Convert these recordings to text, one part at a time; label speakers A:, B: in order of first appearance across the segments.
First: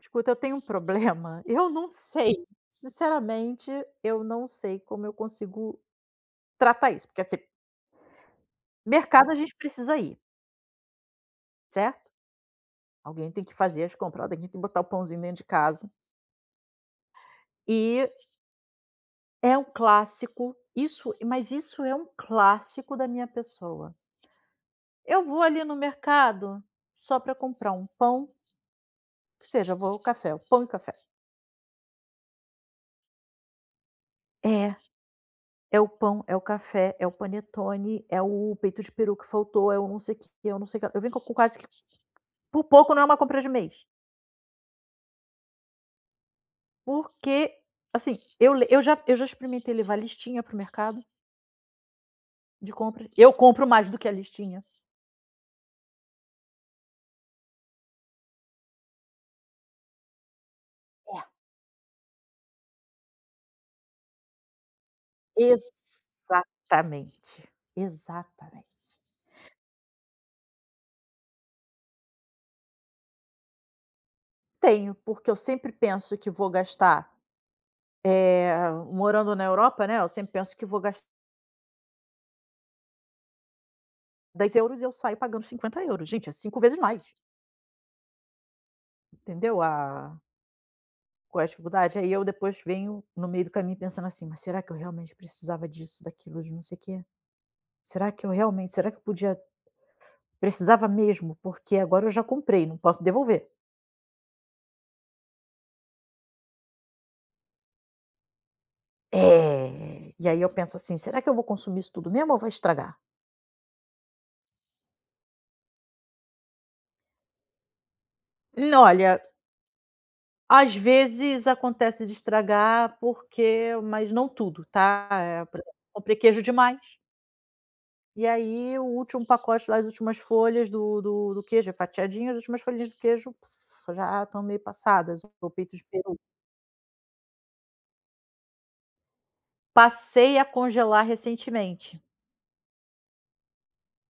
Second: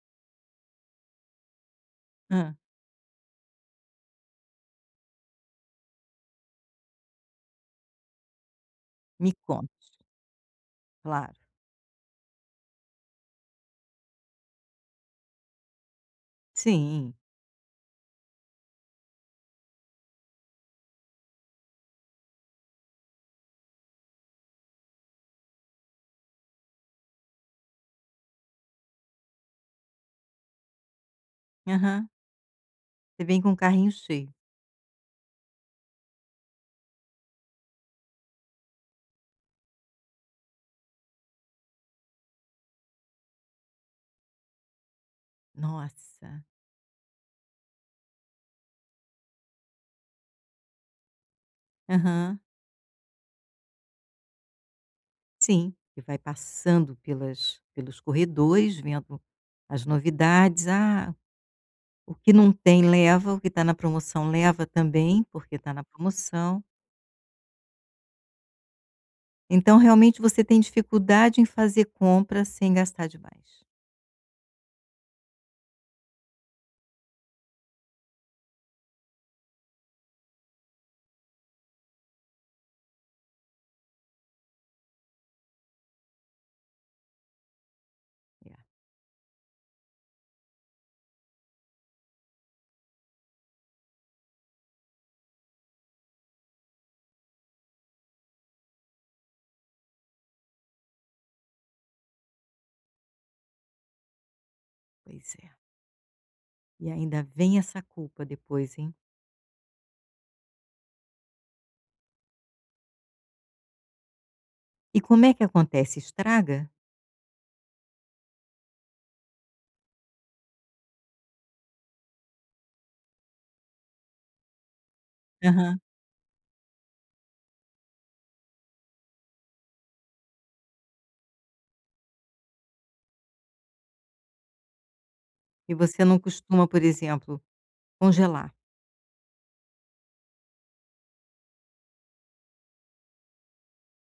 A: Escuta, eu tenho um problema. Eu não sei.
B: Hã,
A: Sinceramente, eu não sei como eu consigo tratar isso. Porque, assim, mercado
B: me
A: a gente
B: conta.
A: precisa ir,
B: Claro.
A: certo? Alguém tem que fazer as compras, alguém tem que botar o pãozinho dentro de casa.
B: Sim.
A: E é um clássico, isso, mas isso é um clássico da minha pessoa. Eu vou ali no mercado só para comprar um pão, que seja, vou ao café, o pão e café.
B: Aham. Você vem com o carrinho cheio.
A: É, é o pão, é o café, é o panetone, é o peito de peru que faltou, é o não sei o que, é o não sei o que lá. Eu venho com quase Por pouco não é uma compra de mês,
B: Nossa.
A: porque, assim, eu já experimentei levar listinha para o mercado
B: Aham.
A: de compras. Eu compro mais do que a listinha.
B: Sim. E vai passando pelas pelos corredores, vendo as novidades. Ah,
A: É.
B: o que não tem leva, o que está na promoção leva também, porque está na promoção.
A: Exatamente, exatamente.
B: Então realmente você tem dificuldade em fazer compra sem gastar demais.
A: Tenho, porque eu sempre penso que vou gastar, morando na Europa, né, eu sempre penso que vou gastar € 10 e eu saio pagando € 50. Gente, é 5 vezes mais,
B: É,
A: entendeu a qual é a dificuldade? Aí eu depois venho no meio do caminho pensando assim: "Mas será que eu realmente precisava disso, daquilo, de não sei o quê?". Será que eu realmente, será que eu podia precisava mesmo? Porque agora eu já comprei, não posso devolver.
B: pois é. E ainda vem essa culpa depois, hein.
A: É, e aí eu penso assim: "Será que eu vou consumir isso tudo mesmo ou vai estragar?".
B: E como é que acontece? Estraga?
A: N Olha, às vezes acontece de estragar, porque mas não tudo, tá. Por exemplo,
B: Aham.
A: comprei queijo demais, e aí o último pacote lá, as últimas folhas do queijo é fatiadinho, as últimas folhinhas do queijo, já estão meio passadas, ou
B: E
A: peito de
B: você
A: peru.
B: não costuma, por exemplo, congelar.
A: Passei a congelar recentemente.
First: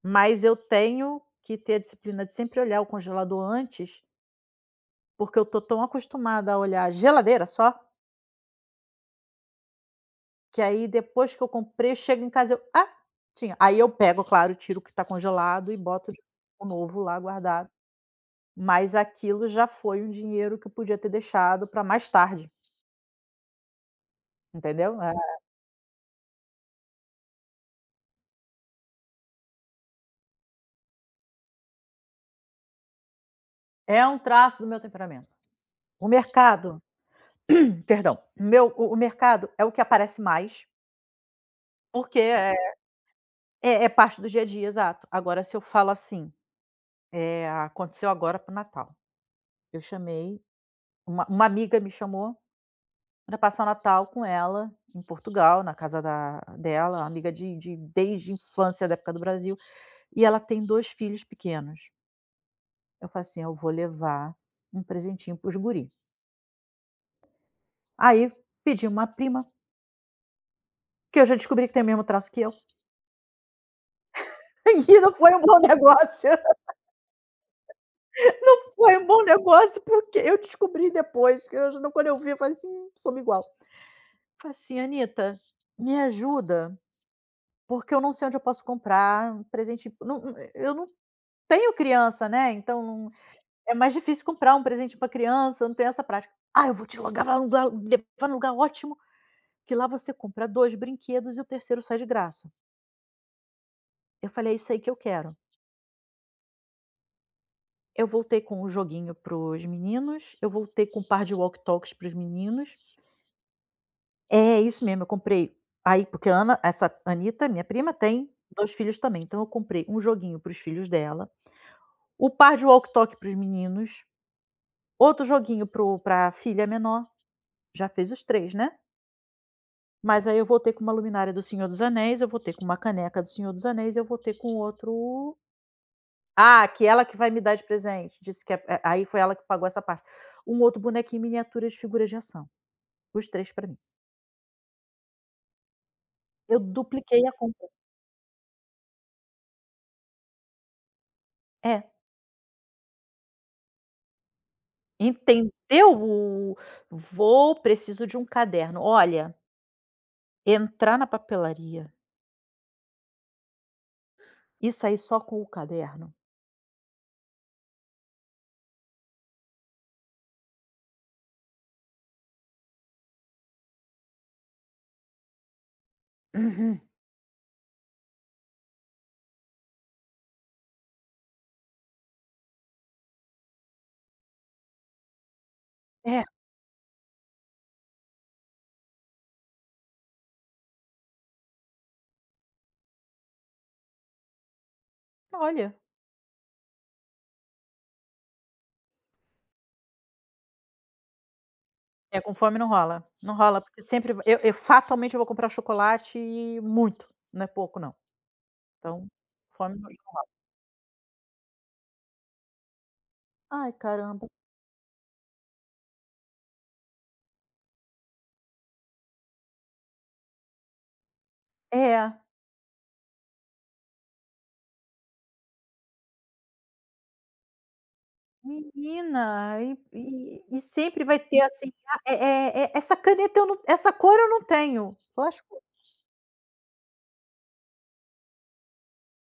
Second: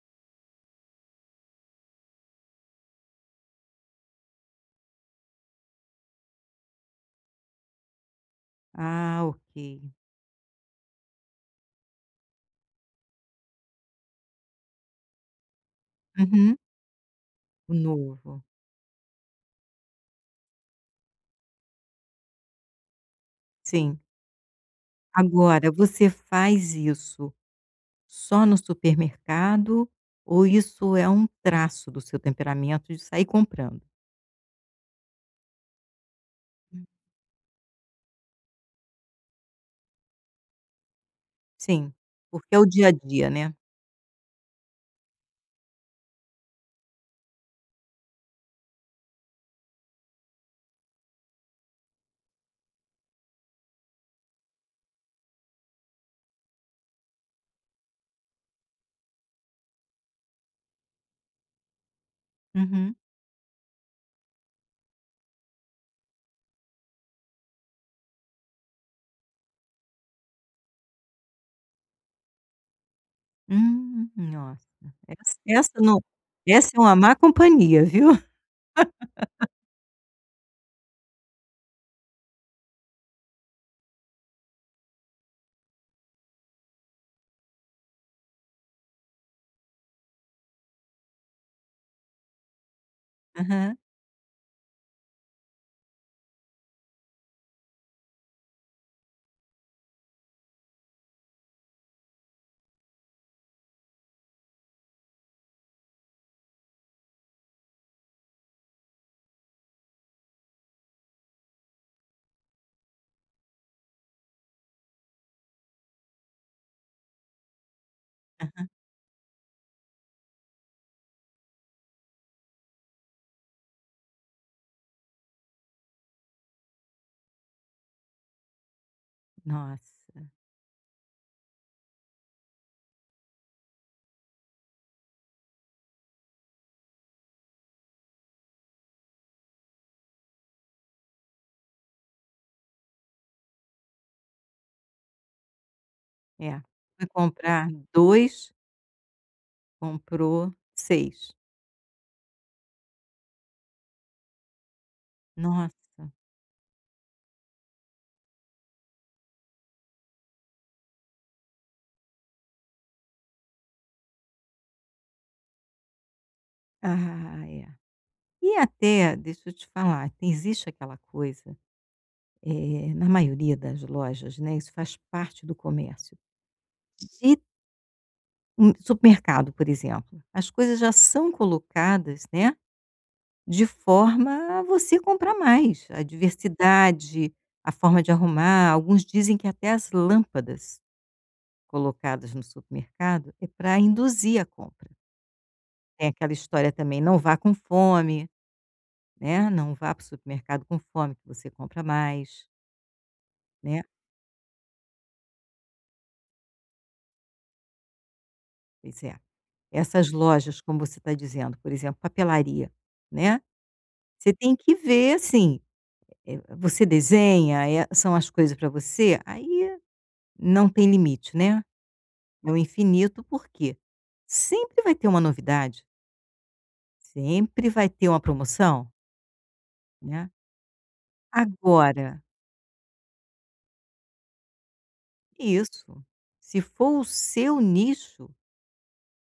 A: Mas eu tenho que ter a disciplina de sempre olhar o congelador antes, porque eu tô tão acostumada a olhar a geladeira só,
B: Ah, ok.
A: que aí depois que eu comprei, eu chego em casa e eu: "Ah, tinha". Aí eu pego, claro, tiro o que está congelado e boto
B: Uhum.
A: o novo lá guardado,
B: O novo.
A: mas aquilo já foi um dinheiro que eu podia ter deixado para mais tarde,
B: Sim.
A: entendeu? É,
B: Agora, você faz isso só no supermercado ou isso é um traço do seu temperamento de sair comprando?
A: é um traço do meu temperamento. O mercado
B: Hum.
A: perdão, meu, o mercado é o que aparece mais,
B: Sim,
A: porque é
B: porque é o dia a dia, né.
A: é é parte do dia a dia, exato. Agora, se eu falo assim. É, aconteceu agora para Natal. Eu chamei uma amiga me chamou para passar o Natal com ela em Portugal, na casa da dela, amiga de desde a infância, da época do Brasil, e ela tem 2 filhos pequenos.
B: Uhum.
A: Eu falei assim: "Eu vou levar um presentinho para os guri". Aí pedi uma prima, que eu já descobri que tem o mesmo traço que eu,
B: Nossa,
A: e não foi
B: essa
A: um bom
B: essa não
A: negócio,
B: essa é uma má companhia, viu.
A: foi um bom negócio, porque eu descobri depois, que eu já quando eu vi, eu falei assim: somos igual". Falei assim: "Anita, me ajuda. Porque eu não sei onde eu posso comprar um presente. Não, não, eu não tenho criança, né, então não é
B: Aham.
A: mais difícil comprar um presente para criança, eu não tenho essa prática. Ah, eu vou te logar lá num lugar levar num lugar ótimo, que lá você compra 2 brinquedos e o terceiro sai de graça". Eu falei: "É isso aí que eu quero". Eu voltei com um joguinho para os meninos, eu voltei com um par de walk talks para os meninos. É, isso mesmo, eu comprei aí porque a Ana essa Anita, minha prima, tem 2 filhos também, então eu comprei um joguinho para os filhos dela, o par de walk talk para os meninos, outro joguinho para a filha menor, já fez os 3, né.
B: Nossa,
A: Mas aí eu voltei com uma luminária do Senhor dos Anéis, eu voltei com uma caneca do Senhor dos Anéis, eu voltei com outro, que ela que vai me dar de presente, disse que aí foi ela que pagou essa parte. Um outro bonequinho em miniatura de figuras de ação, os três para mim. Eu
B: é. Foi
A: dupliquei a compra.
B: comprar 2, comprou 6.
A: É, entendeu?
B: Nossa.
A: O "vou, preciso de um caderno". Olha, entrar na papelaria e sair só com o caderno.
B: Ah, é. E até, deixa eu te falar, tem existe aquela coisa, na maioria das lojas, né, isso faz parte do comércio, de um supermercado, por exemplo, as coisas já são colocadas, né, de forma a você comprar mais, a
A: É,
B: diversidade, a forma de arrumar, alguns dizem que até as lâmpadas colocadas no supermercado é para induzir a compra.
A: olha.
B: Tem aquela história também, não vá com fome, né, não vá para o supermercado com fome que você compra
A: É, com
B: mais,
A: fome não rola. Não rola, porque
B: né.
A: sempre va eu fatalmente eu vou comprar chocolate, e muito, não é pouco não.
B: Pois
A: Então,
B: é.
A: fome não
B: Essas
A: rola.
B: lojas, como você está dizendo, por exemplo, papelaria, né,
A: Ai, caramba.
B: você tem que ver, assim, você desenha, são as coisas para você, aí não tem limite, né,
A: É,
B: é o infinito, por quê? Sempre vai ter uma novidade, sempre vai ter uma promoção,
A: menina, e
B: né.
A: e e sempre vai ter assim, ah,
B: Agora
A: essa cor eu não tenho, lascou.
B: isso, se for o seu nicho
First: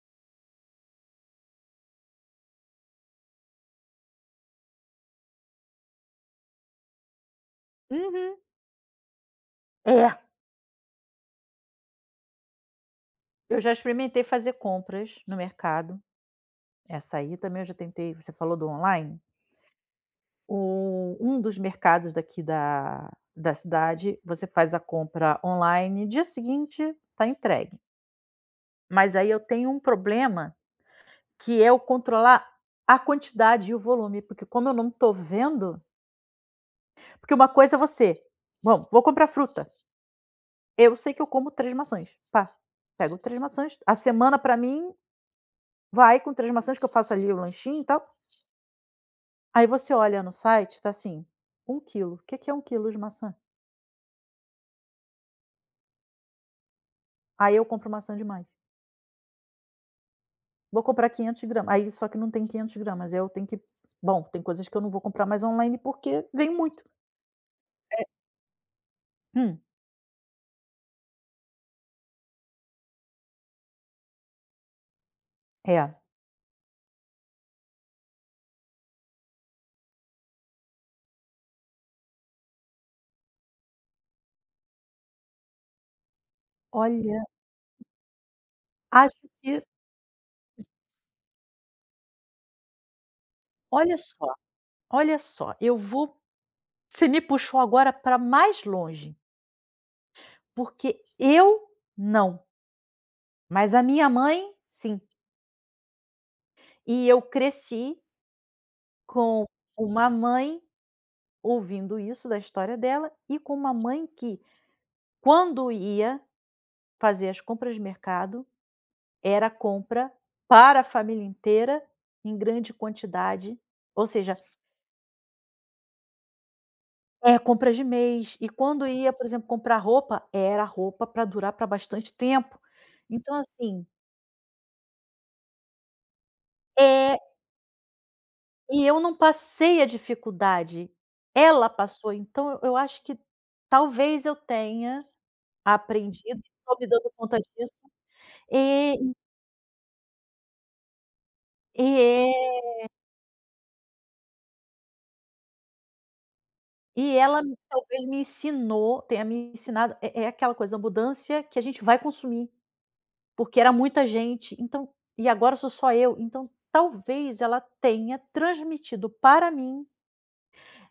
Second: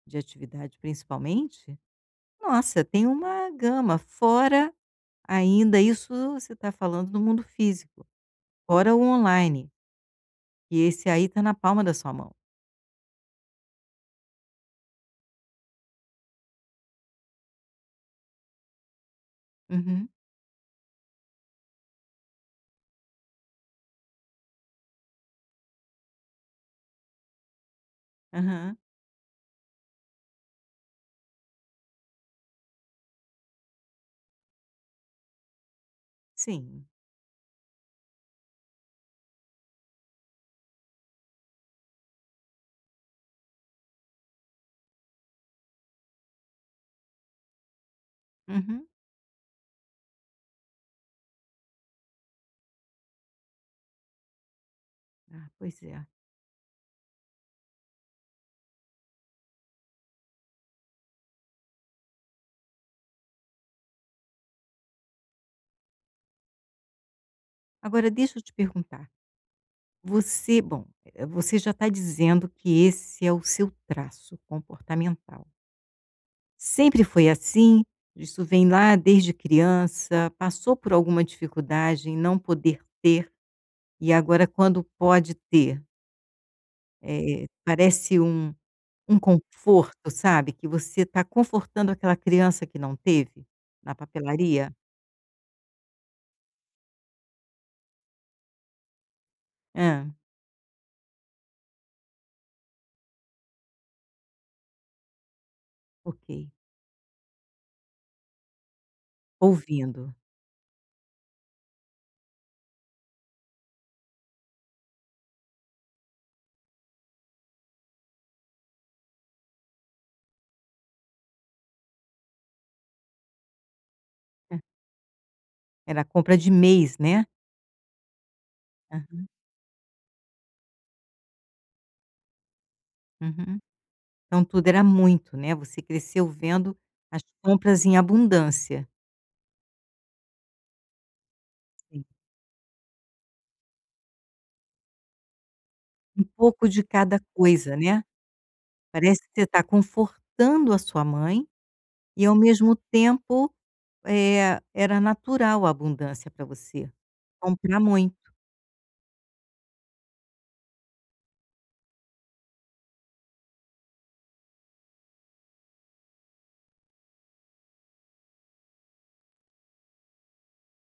B: de atividade principalmente, nossa, tem uma gama, fora ainda isso você está falando do mundo físico.
A: Uhum.
B: Fora o online,
A: É,
B: e esse aí tá na palma da sua mão.
A: eu já experimentei fazer compras no mercado, essa aí também eu já tentei, você falou do online?
B: Uhum,
A: O Um dos mercados daqui da cidade, você faz a compra online, dia seguinte tá entregue.
B: aham,
A: Mas aí eu tenho um problema, que é eu controlar a quantidade e o volume, porque como eu não estou vendo,
B: sim.
A: porque uma coisa é você: "Bom, vou comprar fruta". Eu sei que eu como 3 maçãs, pá, pego 3 maçãs, a semana para mim vai com três maçãs, que eu faço ali o lanchinho e tal.
B: Uhum.
A: Aí você olha no site, tá assim, um quilo, o que que é um quilo de maçã?
B: Ah, pois é.
A: Aí eu compro maçã demais. Vou comprar 500 gramas, aí só que não tem 500 gramas, aí eu tenho que bom, tem coisas que eu não vou comprar mais online, porque vem muito. É.
B: Agora deixa eu te perguntar,
A: Hum.
B: você bom, você já está dizendo que esse é o seu traço comportamental.
A: É.
B: Sempre foi assim? Isso vem lá desde criança? Passou por alguma dificuldade em não poder ter, e agora quando pode ter,
A: Olha,
B: parece um
A: acho
B: um
A: que
B: conforto, sabe, que você está confortando aquela criança que não teve, na
A: olha só,
B: papelaria?
A: olha só, eu vou você me puxou agora para mais longe,
B: Hã,
A: porque eu não, mas a minha mãe, sim.
B: ok,
A: E eu cresci com uma
B: ouvindo.
A: mãe ouvindo isso da história dela, e com uma mãe que, quando ia fazer as compras de mercado, era compra para a família inteira em grande quantidade, ou seja,
B: Hã. Era compra de mês, né?
A: é compra de mês. E quando ia,
B: Hã,
A: por exemplo, comprar roupa, era roupa para durar para bastante tempo. Então,
B: uhum.
A: assim
B: Então tudo era muito, né, você cresceu vendo
A: é,
B: as compras em
A: e
B: abundância.
A: eu não passei a dificuldade, ela
B: Sim.
A: passou. Então eu acho que talvez eu tenha
B: Um
A: aprendido,
B: pouco
A: estou
B: de
A: me dando
B: cada
A: conta disso.
B: coisa, né.
A: E
B: Parece que você está confortando a sua mãe
A: e
B: e, ao
A: é
B: mesmo tempo, era natural a abundância para você.
A: e ela
B: Comprar
A: talvez
B: muito.
A: me ensinou, tenha me ensinado, é aquela coisa, a abundância que a gente vai consumir. Porque era muita gente, então, e agora sou só eu, então talvez ela tenha transmitido para mim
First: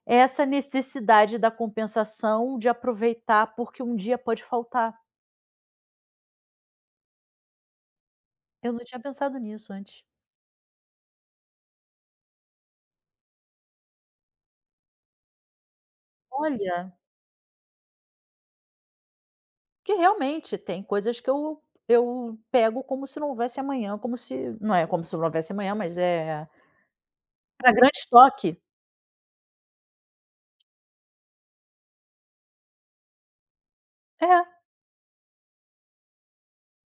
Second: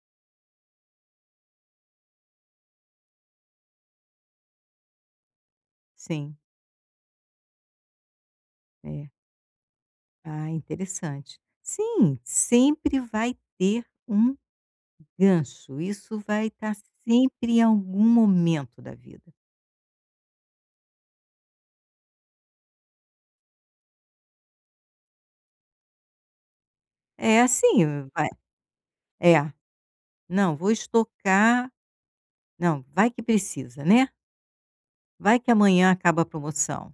A: essa necessidade da compensação, de aproveitar, porque um dia pode faltar.
B: Sim,
A: Eu não tinha
B: é.
A: pensado nisso antes.
B: Ah, interessante. Sim, sempre vai ter um gancho, isso vai estar
A: Olha,
B: sempre em algum momento da vida.
A: que realmente tem coisas que eu pego como se não houvesse amanhã, como se não é como se não houvesse amanhã, mas é
B: É
A: para grande
B: assim, vai,
A: estoque.
B: é, não, vou estocar, não, vai que precisa, né,
A: É.
B: vai que amanhã acaba a promoção,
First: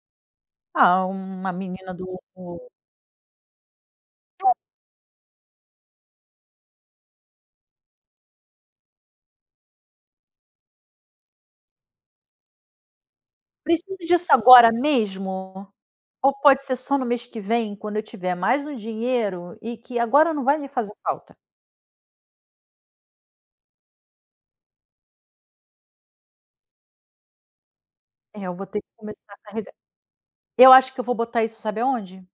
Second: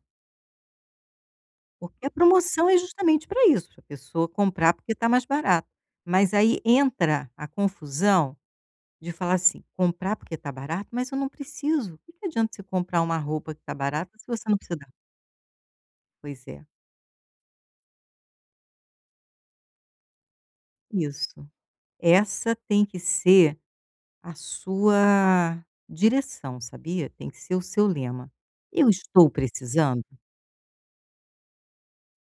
A: Ah, uma menina do
B: porque a promoção é justamente para isso, para a pessoa comprar porque está mais barato. Mas aí entra a confusão de falar assim: "Comprar porque está barato, mas eu não preciso. O que que adianta você comprar uma roupa que está
A: "Preciso
B: barata se
A: disso
B: você não
A: agora
B: precisa?"
A: mesmo?". Ou
B: Pois
A: pode
B: é.
A: ser só no mês que vem, quando eu tiver mais um dinheiro, e que agora não vai me fazer falta.
B: Isso. Essa tem que ser a sua direção, sabia? Tem que ser o seu lema.
A: É, eu vou ter que
B: "Eu estou
A: começar a carregar.
B: precisando?"
A: Eu acho que eu vou botar isso, sabe aonde?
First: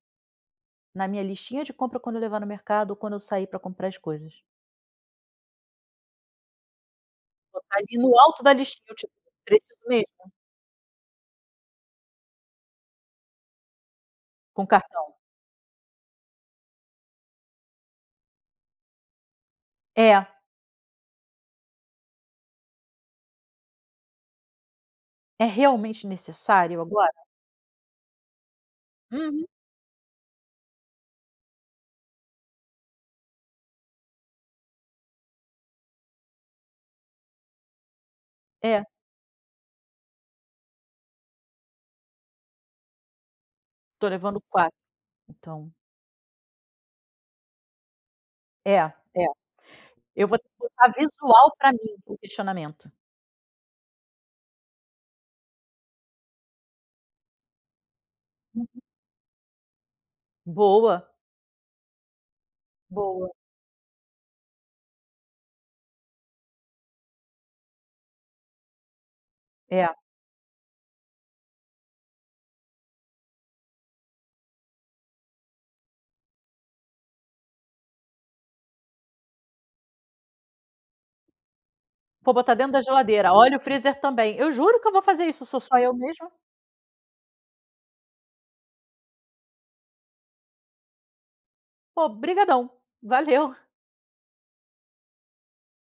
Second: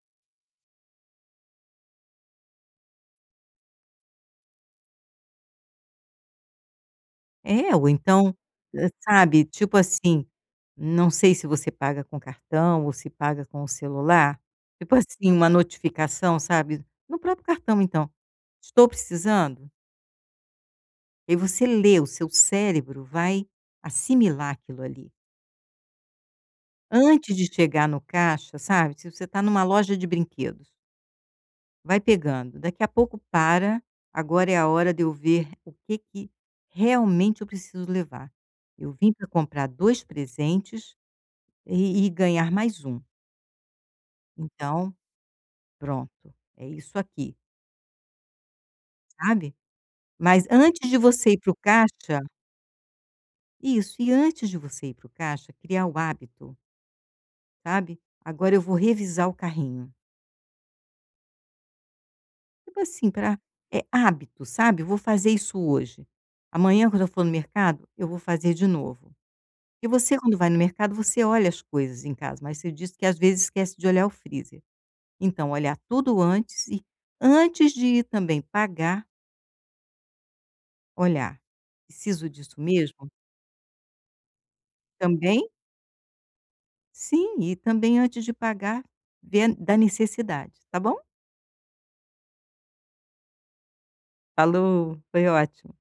A: Na minha listinha de compra, quando eu levar no mercado ou quando eu sair para comprar as coisas.
B: É,
A: Botar
B: ou
A: ali no
B: então,
A: alto da
B: hã,
A: listinha, tipo,
B: sabe, tipo
A: preciso mesmo.
B: assim, não sei se você paga com cartão ou se paga com o celular,
A: Com
B: tipo
A: cartão.
B: assim, uma notificação, sabe, no próprio cartão então: "Estou precisando?"
A: É,
B: E você lê, o seu cérebro vai assimilar aquilo ali.
A: é realmente necessário agora?
B: Antes de chegar no caixa, sabe, se você está
A: Uhum.
B: numa loja de brinquedos, vai pegando. Daqui a pouco, para, agora é a hora de eu ver o que que realmente eu preciso levar.
A: É,
B: Eu vim para comprar 2 presentes e ganhar mais um.
A: tô levando quatro,
B: Então,
A: então
B: pronto, é isso aqui,
A: é, é.
B: sabe.
A: Eu vou
B: Mas
A: ter que
B: antes
A: botar
B: de você ir para
A: visual,
B: o
A: para mim, o
B: caixa,
A: questionamento.
B: isso, e antes de você ir para o caixa, criar o hábito, sabe. Agora eu vou revisar o carrinho.
A: Boa,
B: Tipo assim,
A: boa.
B: para, é hábito, sabe. Eu vou fazer isso hoje. Amanhã quando eu for no mercado, eu vou fazer de novo. E
A: É.
B: você quando vai no mercado, você olha as coisas em casa, mas você disse que às vezes esquece de olhar o freezer. Então olhar tudo antes e, antes de ir também pagar, olhar: "Preciso
A: Vou botar
B: disso
A: dentro da
B: mesmo?"
A: geladeira. Olha, o freezer também. Eu juro que eu vou fazer isso,
B: Também
A: sou só eu mesma.
B: sim, e também antes de pagar, ver da necessidade, tá bom?
A: Pô, brigadão. Valeu.
B: Falou, foi ótimo.